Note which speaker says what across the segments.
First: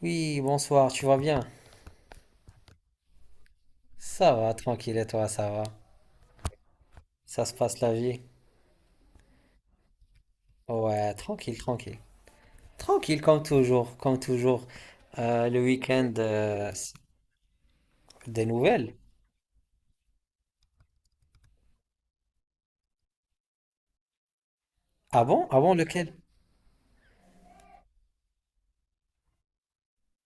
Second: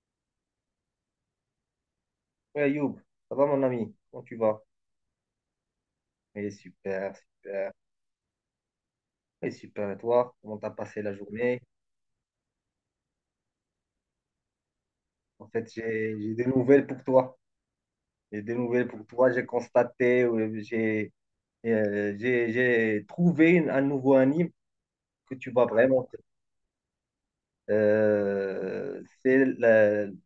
Speaker 1: Oui, bonsoir, tu vas bien?
Speaker 2: Ouais, Youb, ça va mon ami? Comment
Speaker 1: Ça
Speaker 2: tu
Speaker 1: va,
Speaker 2: vas?
Speaker 1: tranquille, et toi, ça va?
Speaker 2: Eh, super,
Speaker 1: Ça se
Speaker 2: super.
Speaker 1: passe la vie?
Speaker 2: Eh, super, et toi? Comment t'as passé
Speaker 1: Ouais,
Speaker 2: la
Speaker 1: tranquille,
Speaker 2: journée?
Speaker 1: tranquille. Tranquille, comme toujours, comme toujours.
Speaker 2: En
Speaker 1: Le
Speaker 2: fait,
Speaker 1: week-end,
Speaker 2: j'ai des nouvelles pour toi. J'ai
Speaker 1: des
Speaker 2: des nouvelles
Speaker 1: nouvelles?
Speaker 2: pour toi. J'ai constaté, j'ai trouvé un nouveau anime
Speaker 1: Ah
Speaker 2: que
Speaker 1: bon?
Speaker 2: tu
Speaker 1: Ah
Speaker 2: vas
Speaker 1: bon,
Speaker 2: vraiment.
Speaker 1: lequel?
Speaker 2: Euh, c'est le-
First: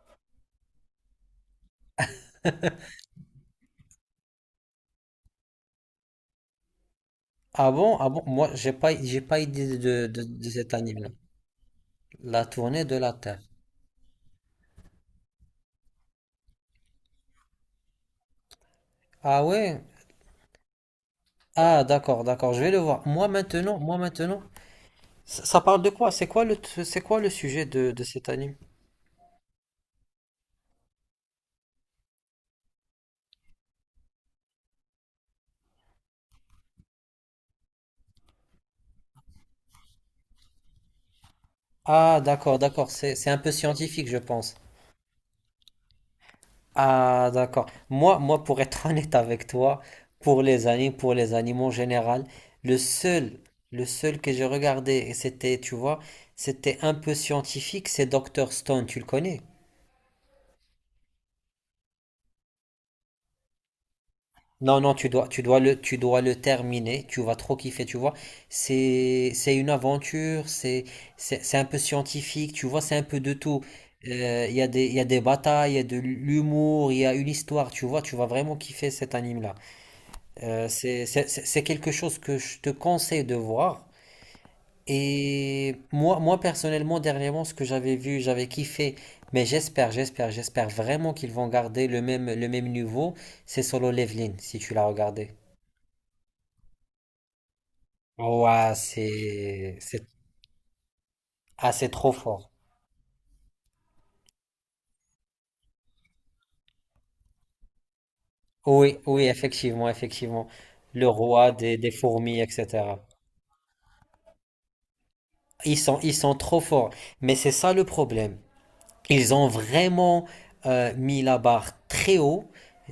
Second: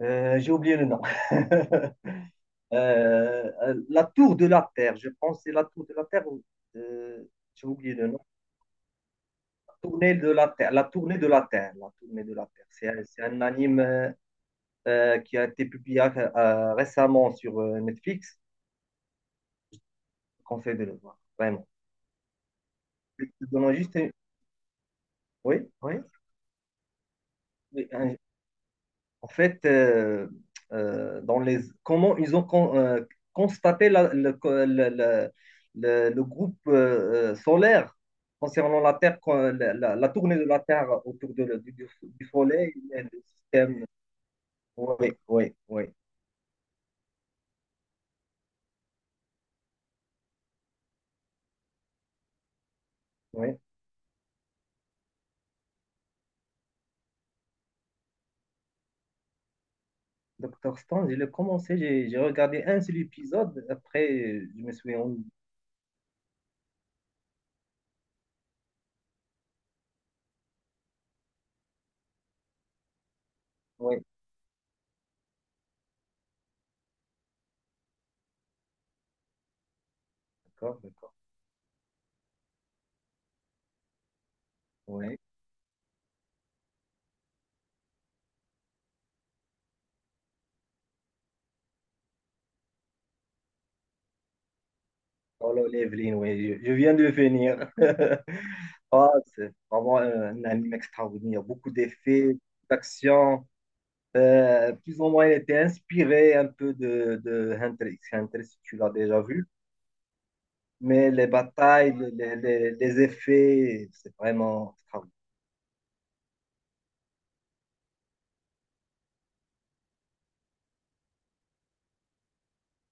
Speaker 2: j'ai oublié le nom. Euh, la Tour de la Terre. Je pense que c'est la Tour de la Terre. Euh, j'ai
Speaker 1: Ah
Speaker 2: oublié
Speaker 1: bon? Ah
Speaker 2: le nom.
Speaker 1: bon? Moi, j'ai pas idée de,
Speaker 2: Tournée
Speaker 1: de,
Speaker 2: de la
Speaker 1: de cet
Speaker 2: Terre, la
Speaker 1: anime-là.
Speaker 2: tournée de la Terre, la tournée de
Speaker 1: La
Speaker 2: la Terre.
Speaker 1: tournée
Speaker 2: C'est
Speaker 1: de
Speaker 2: un,
Speaker 1: la
Speaker 2: c'est
Speaker 1: Terre.
Speaker 2: un anime qui a été publié récemment sur Netflix.
Speaker 1: Ah ouais?
Speaker 2: Je conseille de le voir, vraiment.
Speaker 1: Ah, d'accord, d'accord, je vais le voir.
Speaker 2: Je te donne juste une-
Speaker 1: Ça,
Speaker 2: Oui,
Speaker 1: ça parle de
Speaker 2: oui.
Speaker 1: quoi? C'est quoi c'est quoi le sujet
Speaker 2: Mais,
Speaker 1: de
Speaker 2: euh,
Speaker 1: cet anime?
Speaker 2: En fait, euh, euh, dans les... comment ils ont constaté la- le, co- le groupe solaire concernant la Terre, quand la tournée de la Terre autour de, le-
Speaker 1: Ah,
Speaker 2: du
Speaker 1: d'accord,
Speaker 2: Soleil,
Speaker 1: d'accord,
Speaker 2: et le
Speaker 1: c'est un peu
Speaker 2: système.
Speaker 1: scientifique, je pense.
Speaker 2: Oui, oui, oui,
Speaker 1: Ah, d'accord. Moi, moi, pour être honnête avec toi, pour les animes, pour les animaux en général, le seul,
Speaker 2: oui.
Speaker 1: le seul que j'ai regardé, et c'était, tu vois, c'était un peu scientifique, c'est Docteur Stone, tu le connais?
Speaker 2: Docteur Stone, je l'ai commencé, j'ai regardé un seul épisode. Après, je me
Speaker 1: Non, non,
Speaker 2: suis en...
Speaker 1: tu dois le terminer, tu vas trop kiffer, tu vois. C'est une aventure, c'est un peu scientifique, tu vois, c'est un peu de tout.
Speaker 2: Ouais,
Speaker 1: Il y a il y a des batailles, il y a de l'humour, il y a une histoire, tu vois, tu vas vraiment kiffer cet anime-là.
Speaker 2: d'accord, d'accord.
Speaker 1: C'est quelque chose que je te conseille de voir.
Speaker 2: Ouais.
Speaker 1: Et moi, moi personnellement, dernièrement, ce que j'avais vu, j'avais kiffé. Mais j'espère vraiment qu'ils vont garder le même niveau. C'est Solo Leveling, si tu l'as regardé.
Speaker 2: Oh là, Evelyn, ouais, je viens de finir.
Speaker 1: Ouah,
Speaker 2: Ah, c'est vraiment un anime extraordinaire. Beaucoup
Speaker 1: ah, c'est trop
Speaker 2: d'effets,
Speaker 1: fort.
Speaker 2: d'action. Plus ou moins, il était inspiré un peu de Hunter x Hunter, si tu l'as
Speaker 1: Oui,
Speaker 2: déjà
Speaker 1: oui,
Speaker 2: vu.
Speaker 1: effectivement, effectivement. Le
Speaker 2: Mais les
Speaker 1: roi des
Speaker 2: batailles, les,
Speaker 1: fourmis,
Speaker 2: les, les
Speaker 1: etc.
Speaker 2: effets, c'est vraiment extraordinaire.
Speaker 1: Ils sont trop forts. Mais c'est ça le problème. Ils ont vraiment mis la barre très haut.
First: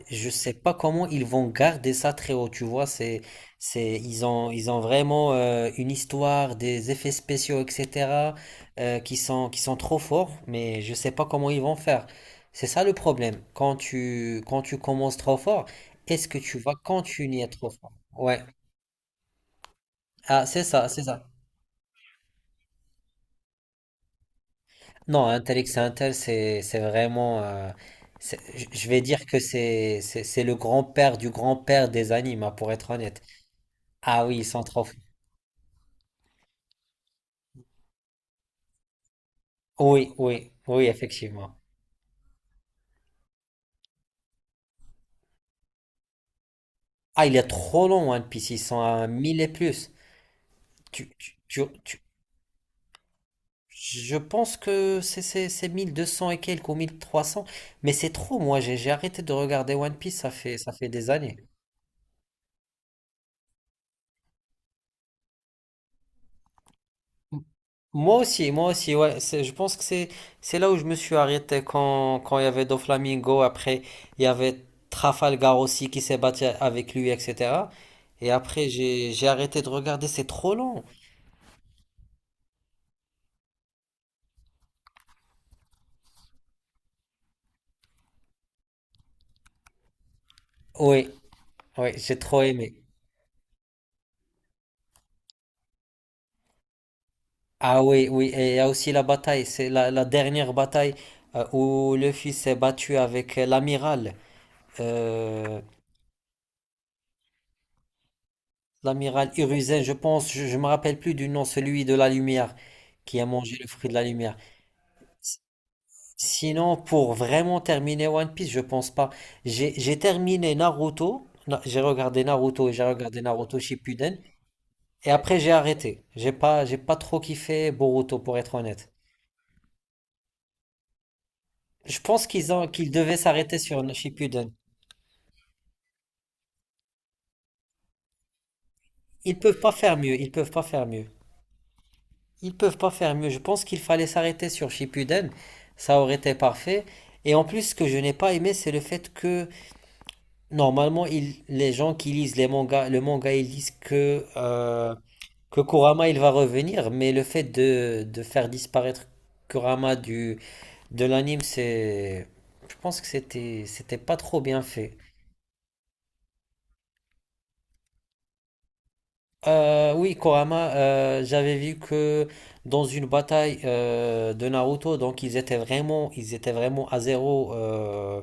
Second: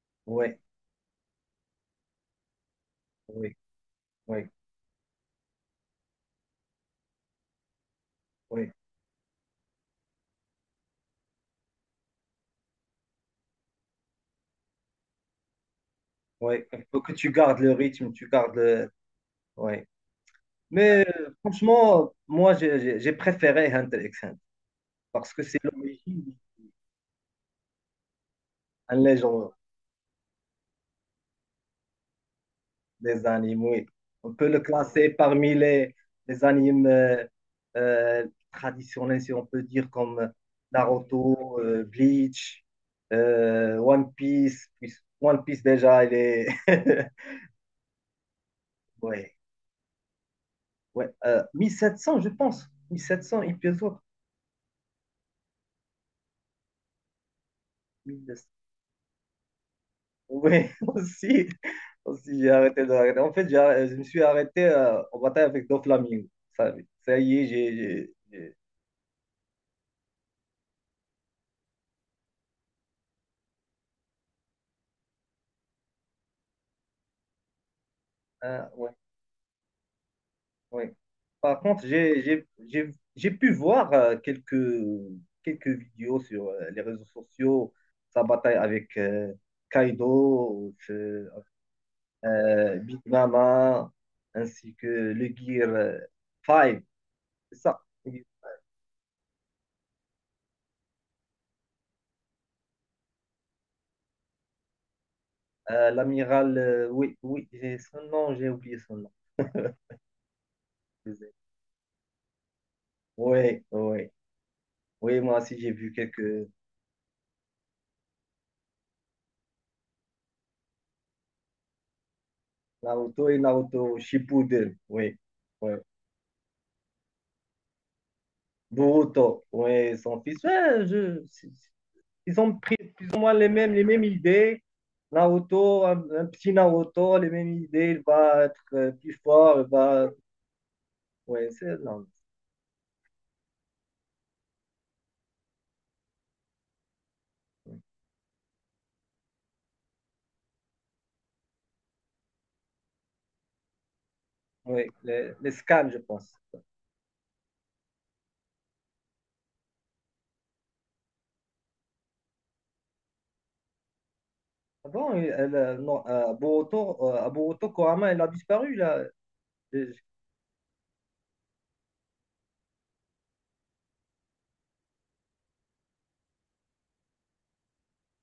Speaker 1: Je ne sais
Speaker 2: Oui,
Speaker 1: pas comment ils vont garder ça très haut. Tu vois,
Speaker 2: oui, oui,
Speaker 1: ils ont vraiment une histoire, des effets spéciaux, etc.,
Speaker 2: oui,
Speaker 1: qui sont trop forts. Mais je ne sais pas comment ils vont faire. C'est ça le problème. Quand tu commences trop fort, est-ce que
Speaker 2: oui.
Speaker 1: tu vas
Speaker 2: Il faut que tu
Speaker 1: continuer
Speaker 2: gardes
Speaker 1: trop
Speaker 2: le
Speaker 1: fort?
Speaker 2: rythme, tu
Speaker 1: Ouais.
Speaker 2: gardes le- Ouais.
Speaker 1: Ah, c'est ça, c'est
Speaker 2: Mais
Speaker 1: ça.
Speaker 2: franchement, moi, j'ai préféré Hunter x Hunter
Speaker 1: Non,
Speaker 2: parce que c'est
Speaker 1: Intelix Intel,
Speaker 2: l'origine
Speaker 1: c'est c'est vraiment. Je vais
Speaker 2: en
Speaker 1: dire que
Speaker 2: légende
Speaker 1: c'est le grand-père du grand-père des animes, hein, pour être honnête.
Speaker 2: des animes, oui.
Speaker 1: Ah
Speaker 2: On
Speaker 1: oui, ils
Speaker 2: peut le
Speaker 1: sont trop.
Speaker 2: classer parmi les animes traditionnels, si on peut dire,
Speaker 1: Oui,
Speaker 2: comme
Speaker 1: oui, oui, effectivement.
Speaker 2: Naruto, Bleach, One Piece. Puis- One Piece, déjà, il est...
Speaker 1: Ah, il est trop long, One Piece, ils sont à
Speaker 2: Ouais,
Speaker 1: 1000 et plus. Tu,
Speaker 2: ouais.
Speaker 1: tu, tu, tu-
Speaker 2: 1700, je pense. 1700 épisodes.
Speaker 1: je pense que c'est 1200 et quelques ou 1300. Mais c'est trop, moi, j'ai arrêté de regarder One Piece,
Speaker 2: Oui,
Speaker 1: ça fait des années.
Speaker 2: aussi, aussi j'ai arrêté de regarder. En fait, je me suis arrêté en bataille avec Doflamingo. Ça, ça y est.
Speaker 1: Moi aussi, ouais, je pense que c'est là où je me suis arrêté quand il y avait Doflamingo, après il y avait Trafalgar aussi qui s'est battu avec lui, etc. Et après
Speaker 2: Ah, ouais,
Speaker 1: j'ai arrêté de regarder, c'est trop long.
Speaker 2: ouais. Par contre, j'ai pu voir quelques vidéos sur les réseaux sociaux, sa bataille avec Kaido,
Speaker 1: Oui, oui, j'ai trop aimé.
Speaker 2: Big Mama, ainsi que le Gear 5. C'est ça.
Speaker 1: Ah oui, oui, et il y a aussi la bataille, la dernière bataille où le fils s'est battu avec l'amiral, euh,
Speaker 2: L'amiral, oui, oui, j'ai son nom, j'ai oublié son
Speaker 1: l'amiral Hiruzen, je pense, je me rappelle plus
Speaker 2: nom.
Speaker 1: du nom, celui de la lumière, qui a mangé
Speaker 2: Oui,
Speaker 1: le fruit de la
Speaker 2: oui.
Speaker 1: lumière.
Speaker 2: Oui, moi aussi, j'ai vu quelques
Speaker 1: Sinon, pour vraiment terminer One Piece, je pense pas. J'ai terminé Naruto, j'ai regardé Naruto et j'ai regardé
Speaker 2: Naruto et
Speaker 1: Naruto
Speaker 2: Naruto
Speaker 1: Shippuden,
Speaker 2: Shippuden.
Speaker 1: et
Speaker 2: Oui,
Speaker 1: après j'ai
Speaker 2: oui.
Speaker 1: arrêté. J'ai pas trop kiffé Boruto pour être honnête.
Speaker 2: Boruto, oui, son fils. Ouais, je-
Speaker 1: Je pense
Speaker 2: Ils
Speaker 1: qu'ils
Speaker 2: ont
Speaker 1: ont,
Speaker 2: pris
Speaker 1: qu'ils
Speaker 2: plus
Speaker 1: devaient
Speaker 2: ou moins les
Speaker 1: s'arrêter
Speaker 2: mêmes, les
Speaker 1: sur
Speaker 2: mêmes
Speaker 1: Shippuden.
Speaker 2: idées. Naruto, un petit Naruto, les mêmes idées. Il va être plus
Speaker 1: Ils peuvent
Speaker 2: fort. Il
Speaker 1: pas faire
Speaker 2: va...
Speaker 1: mieux, ils peuvent pas faire mieux.
Speaker 2: Oui, c'est... Non.
Speaker 1: Ils peuvent pas faire mieux. Je pense qu'il fallait s'arrêter sur Shippuden, ça aurait été parfait. Et en plus, ce que je n'ai pas aimé, c'est le fait que normalement, les gens qui lisent les mangas, le manga, ils disent
Speaker 2: Oui, les
Speaker 1: que
Speaker 2: scans, je
Speaker 1: Kurama il va
Speaker 2: pense.
Speaker 1: revenir, mais le fait de faire disparaître Kurama de l'anime, c'est. Je pense que c'était pas trop bien fait.
Speaker 2: Avant, elle, non, Boruto, à Boruto, Kurama, elle a disparu, là. Le
Speaker 1: Oui, Kurama, j'avais vu que dans une bataille de Naruto, donc ils étaient vraiment à zéro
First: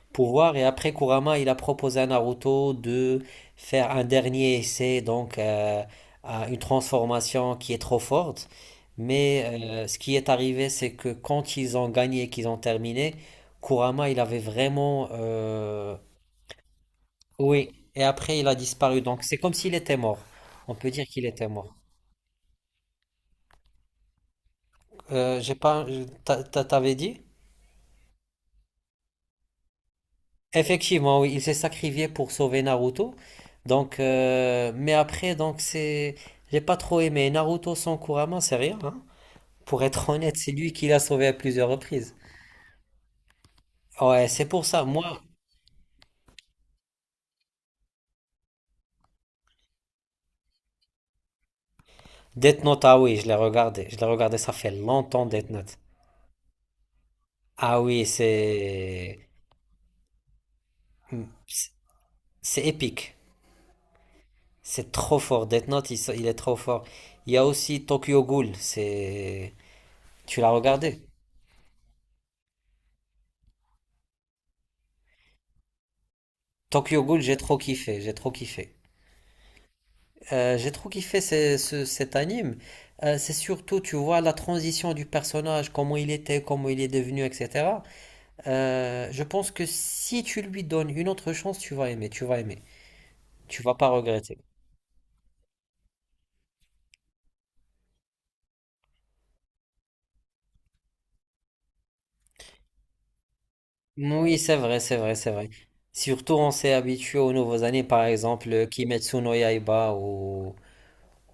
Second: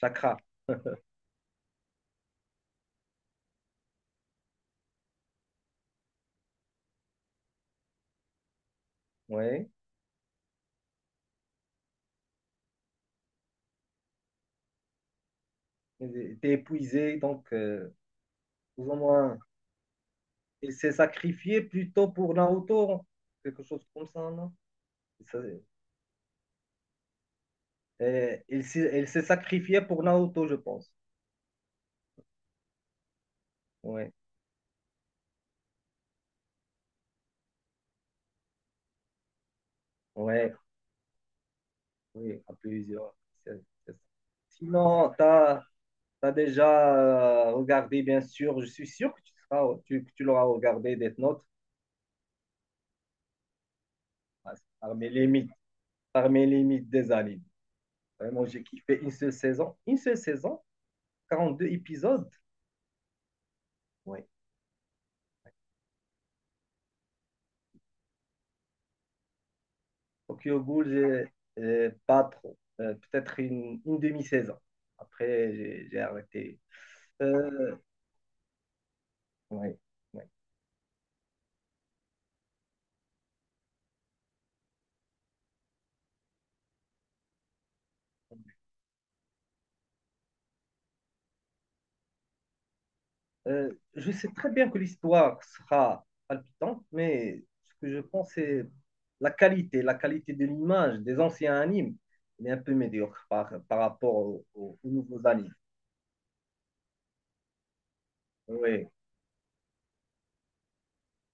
Speaker 2: Chakra.
Speaker 1: pouvoir. Et après, Kurama, il a proposé à Naruto de faire un dernier essai, donc à une transformation qui est trop forte. Mais
Speaker 2: Oui.
Speaker 1: euh, ce qui est arrivé, c'est que quand ils ont gagné qu'ils ont terminé, Kurama, il avait vraiment...
Speaker 2: Il était épuisé, donc...
Speaker 1: Oui, et après, il a
Speaker 2: plus ou
Speaker 1: disparu. Donc, c'est
Speaker 2: moins.
Speaker 1: comme s'il était mort.
Speaker 2: Il
Speaker 1: On peut
Speaker 2: s'est
Speaker 1: dire qu'il était
Speaker 2: sacrifié
Speaker 1: mort.
Speaker 2: plutôt pour Naoto, quelque chose comme ça, non? Ça,
Speaker 1: J'ai pas... T'avais dit?
Speaker 2: il s'est sacrifié pour Naoto, je pense.
Speaker 1: Effectivement, oui, il s'est sacrifié pour sauver Naruto. Donc,
Speaker 2: Ouais,
Speaker 1: j'ai pas trop aimé Naruto sans Kurama, c'est rien. Hein. Pour être honnête, c'est
Speaker 2: ouais,
Speaker 1: lui qui l'a sauvé à plusieurs reprises.
Speaker 2: oui, à plusieurs. C'est- c'est ça.
Speaker 1: Ouais, c'est pour ça.
Speaker 2: Sinon,
Speaker 1: Moi,
Speaker 2: tu as, déjà regardé, bien sûr, je suis sûr que tu l'auras regardé, Death Note.
Speaker 1: Death Note, ah oui, je l'ai regardé. Je l'ai regardé, ça
Speaker 2: Ah, c'est
Speaker 1: fait longtemps Death Note.
Speaker 2: parmi les mythes des animes.
Speaker 1: Ah oui,
Speaker 2: Vraiment, j'ai kiffé
Speaker 1: c'est,
Speaker 2: une seule saison,
Speaker 1: hmm,
Speaker 2: 42 épisodes.
Speaker 1: c'est épique.
Speaker 2: Ouais.
Speaker 1: C'est trop fort. Death Note, il est trop fort. Il y a aussi Tokyo Ghoul. C'est, tu l'as
Speaker 2: Tokyo Ghoul,
Speaker 1: regardé?
Speaker 2: j'ai pas trop. Peut-être une demi-saison. Après, j'ai arrêté.
Speaker 1: Tokyo Ghoul, j'ai trop
Speaker 2: Euh,
Speaker 1: kiffé. J'ai trop kiffé.
Speaker 2: ouais, ouais.
Speaker 1: J'ai trop kiffé cet anime. C'est surtout, tu vois, la transition du personnage, comment il était, comment il est devenu, etc. Je pense que si tu lui donnes une autre chance, tu vas aimer. Tu
Speaker 2: Euh,
Speaker 1: vas pas
Speaker 2: je sais
Speaker 1: regretter.
Speaker 2: très bien que l'histoire sera palpitante, mais ce que je pense, c'est la qualité de l'image des anciens animes. Elle est un peu médiocre par rapport
Speaker 1: Oui,
Speaker 2: au-
Speaker 1: c'est
Speaker 2: au-
Speaker 1: vrai,
Speaker 2: aux,
Speaker 1: c'est vrai,
Speaker 2: nouveaux
Speaker 1: c'est vrai.
Speaker 2: animes.
Speaker 1: Surtout, on s'est habitué aux nouveaux animes, par exemple,
Speaker 2: Oui,
Speaker 1: Kimetsu no Yaiba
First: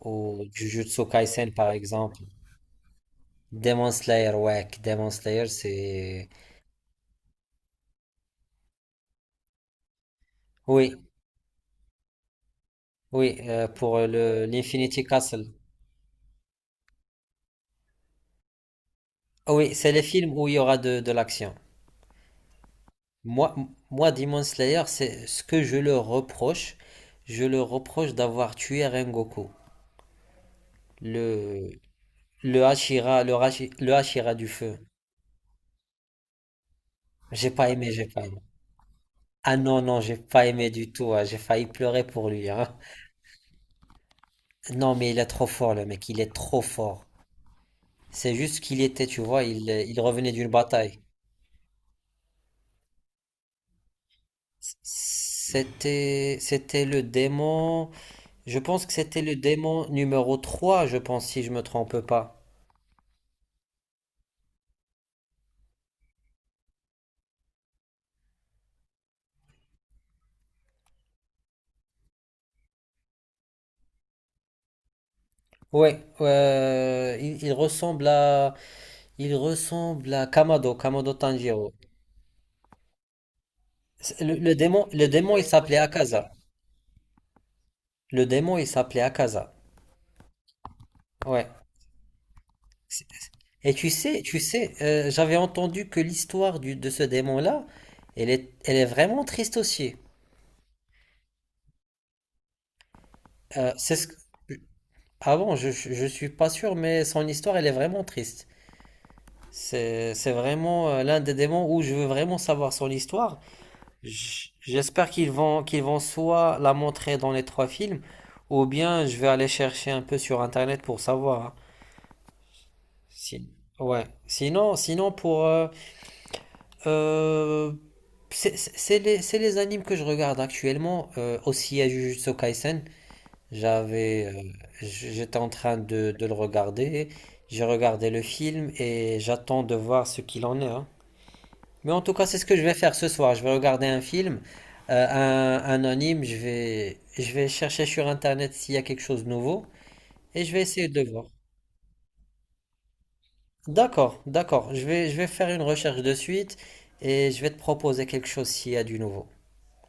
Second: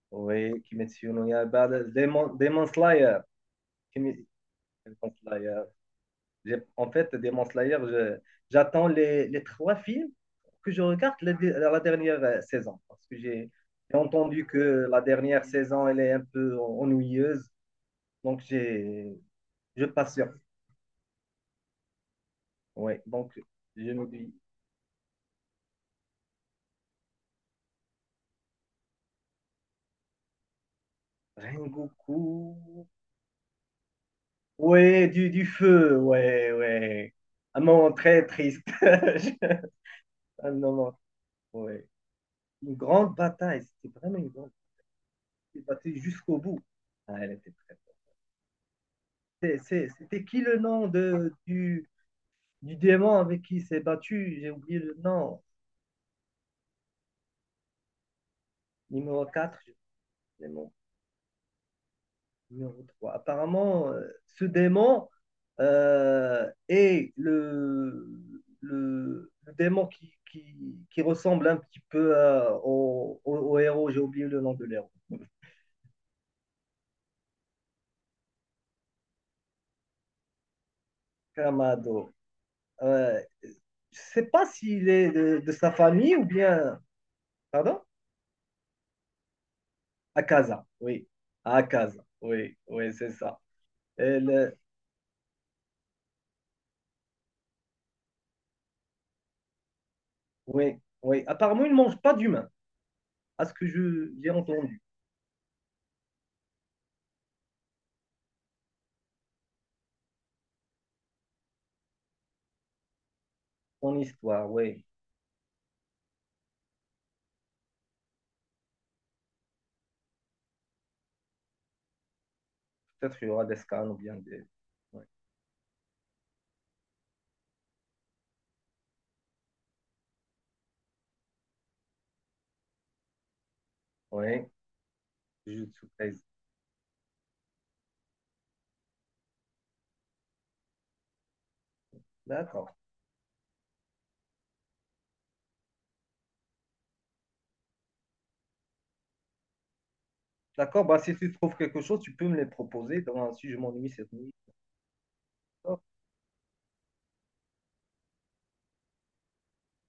Speaker 1: ou
Speaker 2: oui,
Speaker 1: Jujutsu
Speaker 2: Kimetsu no
Speaker 1: Kaisen,
Speaker 2: Yaiba,
Speaker 1: par exemple.
Speaker 2: Demon, Demon Slayer,
Speaker 1: Demon
Speaker 2: Kimi-
Speaker 1: Slayer, ouais, Demon
Speaker 2: Demon
Speaker 1: Slayer,
Speaker 2: Slayer.
Speaker 1: c'est...
Speaker 2: En fait, Demon Slayer, j'attends les trois films que je
Speaker 1: Oui,
Speaker 2: regarde la dernière saison. Parce que
Speaker 1: oui,
Speaker 2: j'ai j'ai
Speaker 1: pour le
Speaker 2: entendu que la
Speaker 1: l'Infinity
Speaker 2: dernière
Speaker 1: Castle.
Speaker 2: saison, elle est un peu ennuyeuse. Donc,
Speaker 1: Ah oui,
Speaker 2: je
Speaker 1: c'est les
Speaker 2: patiente.
Speaker 1: films où il y aura de l'action.
Speaker 2: Ouais, donc,
Speaker 1: Moi,
Speaker 2: je me
Speaker 1: moi,
Speaker 2: dis,
Speaker 1: Demon Slayer, c'est ce que je le reproche. Je le reproche d'avoir tué Rengoku, le,
Speaker 2: Rengoku.
Speaker 1: le Hashira, le Hashira du feu.
Speaker 2: Ouais, du feu. Ouais, ouais.
Speaker 1: J'ai
Speaker 2: Un
Speaker 1: pas aimé,
Speaker 2: moment
Speaker 1: j'ai pas
Speaker 2: très
Speaker 1: aimé.
Speaker 2: triste. Je-
Speaker 1: Ah non, non, j'ai pas
Speaker 2: Un
Speaker 1: aimé du
Speaker 2: moment,
Speaker 1: tout. Hein. J'ai failli
Speaker 2: ouais.
Speaker 1: pleurer pour lui.
Speaker 2: Une
Speaker 1: Hein.
Speaker 2: grande bataille. C'était vraiment une grande bataille.
Speaker 1: Non, mais il est trop
Speaker 2: Il s'est
Speaker 1: fort, le
Speaker 2: battu
Speaker 1: mec. Il est
Speaker 2: jusqu'au bout.
Speaker 1: trop fort.
Speaker 2: Ah, elle était
Speaker 1: C'est juste qu'il était, tu vois,
Speaker 2: c'est-
Speaker 1: il
Speaker 2: C'était
Speaker 1: revenait
Speaker 2: qui
Speaker 1: d'une
Speaker 2: le nom
Speaker 1: bataille.
Speaker 2: du démon avec qui il s'est battu? J'ai oublié le nom.
Speaker 1: C'était le démon. Je pense que c'était
Speaker 2: Numéro
Speaker 1: le
Speaker 2: 4, j'ai
Speaker 1: démon
Speaker 2: oublié
Speaker 1: numéro
Speaker 2: le nom.
Speaker 1: 3, je pense, si je me trompe pas.
Speaker 2: Numéro trois. Apparemment, ce démon est le démon qui ressemble un petit peu au héros. J'ai oublié le nom de l'héros.
Speaker 1: Ouais, il ressemble à Kamado, Kamado Tanjiro.
Speaker 2: Kamado. Euh, je sais pas s'il
Speaker 1: Le
Speaker 2: est
Speaker 1: démon,
Speaker 2: de,
Speaker 1: il
Speaker 2: de sa
Speaker 1: s'appelait
Speaker 2: famille ou
Speaker 1: Akaza.
Speaker 2: bien. Pardon?
Speaker 1: Le démon, il s'appelait Akaza.
Speaker 2: Akaza, oui.
Speaker 1: Ouais.
Speaker 2: Akaza, oui, oui,
Speaker 1: C'est-
Speaker 2: c'est ça.
Speaker 1: Et tu sais, j'avais entendu que l'histoire de ce démon-là, elle est vraiment triste aussi.
Speaker 2: Oui, oui. Apparemment, il ne mange pas d'humains, à ce que
Speaker 1: Euh, c'est ce
Speaker 2: je
Speaker 1: que...
Speaker 2: j'ai entendu.
Speaker 1: Ah bon, je suis pas sûr, mais son histoire, elle est vraiment triste. C'est vraiment l'un des démons où je veux vraiment savoir son histoire.
Speaker 2: Son histoire, oui.
Speaker 1: J'espère qu'ils vont soit la montrer dans les 3 films, ou bien je vais aller chercher un peu sur Internet pour savoir. Hein.
Speaker 2: Peut-être qu'il y aura
Speaker 1: Si-
Speaker 2: des scans ou
Speaker 1: Ouais.
Speaker 2: bien des.
Speaker 1: Sinon,
Speaker 2: Oui,
Speaker 1: sinon pour... euh, euh, c'est les animes que je regarde actuellement. Aussi à Jujutsu Kaisen, j'avais, euh,
Speaker 2: oui.
Speaker 1: j'étais en
Speaker 2: Je te
Speaker 1: train
Speaker 2: surprise.
Speaker 1: de le regarder. J'ai regardé le film et j'attends de voir ce qu'il en est. Hein. Mais en tout cas, c'est ce que je
Speaker 2: D'accord.
Speaker 1: vais faire ce soir. Je vais regarder un film, un anime. Je vais chercher sur Internet s'il y a quelque chose de nouveau et je vais
Speaker 2: D'accord,
Speaker 1: essayer
Speaker 2: bah,
Speaker 1: de
Speaker 2: si
Speaker 1: voir.
Speaker 2: tu trouves quelque chose, tu peux me les proposer. Si je m'ennuie cette
Speaker 1: D'accord,
Speaker 2: nuit,
Speaker 1: d'accord. Je vais faire une
Speaker 2: d'accord.
Speaker 1: recherche de suite et je vais te proposer quelque chose s'il y a du nouveau.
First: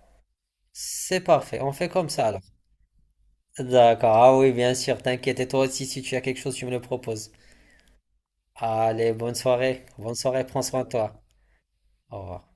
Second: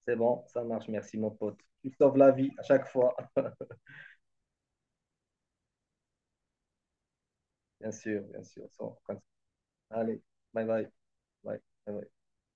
Speaker 2: C'est bon, ça marche. Merci,
Speaker 1: C'est
Speaker 2: mon pote.
Speaker 1: parfait. On fait
Speaker 2: Tu
Speaker 1: comme
Speaker 2: sauves
Speaker 1: ça
Speaker 2: la
Speaker 1: alors.
Speaker 2: vie à chaque fois.
Speaker 1: D'accord. Ah oui, bien sûr. T'inquiète. Et toi aussi, si tu as quelque chose, tu me le proposes.
Speaker 2: Bien sûr, bien sûr. Sans-
Speaker 1: Allez, bonne soirée. Bonne
Speaker 2: Allez,
Speaker 1: soirée. Prends
Speaker 2: bye
Speaker 1: soin de
Speaker 2: bye.
Speaker 1: toi.
Speaker 2: Bye. Bye bye.
Speaker 1: Au revoir.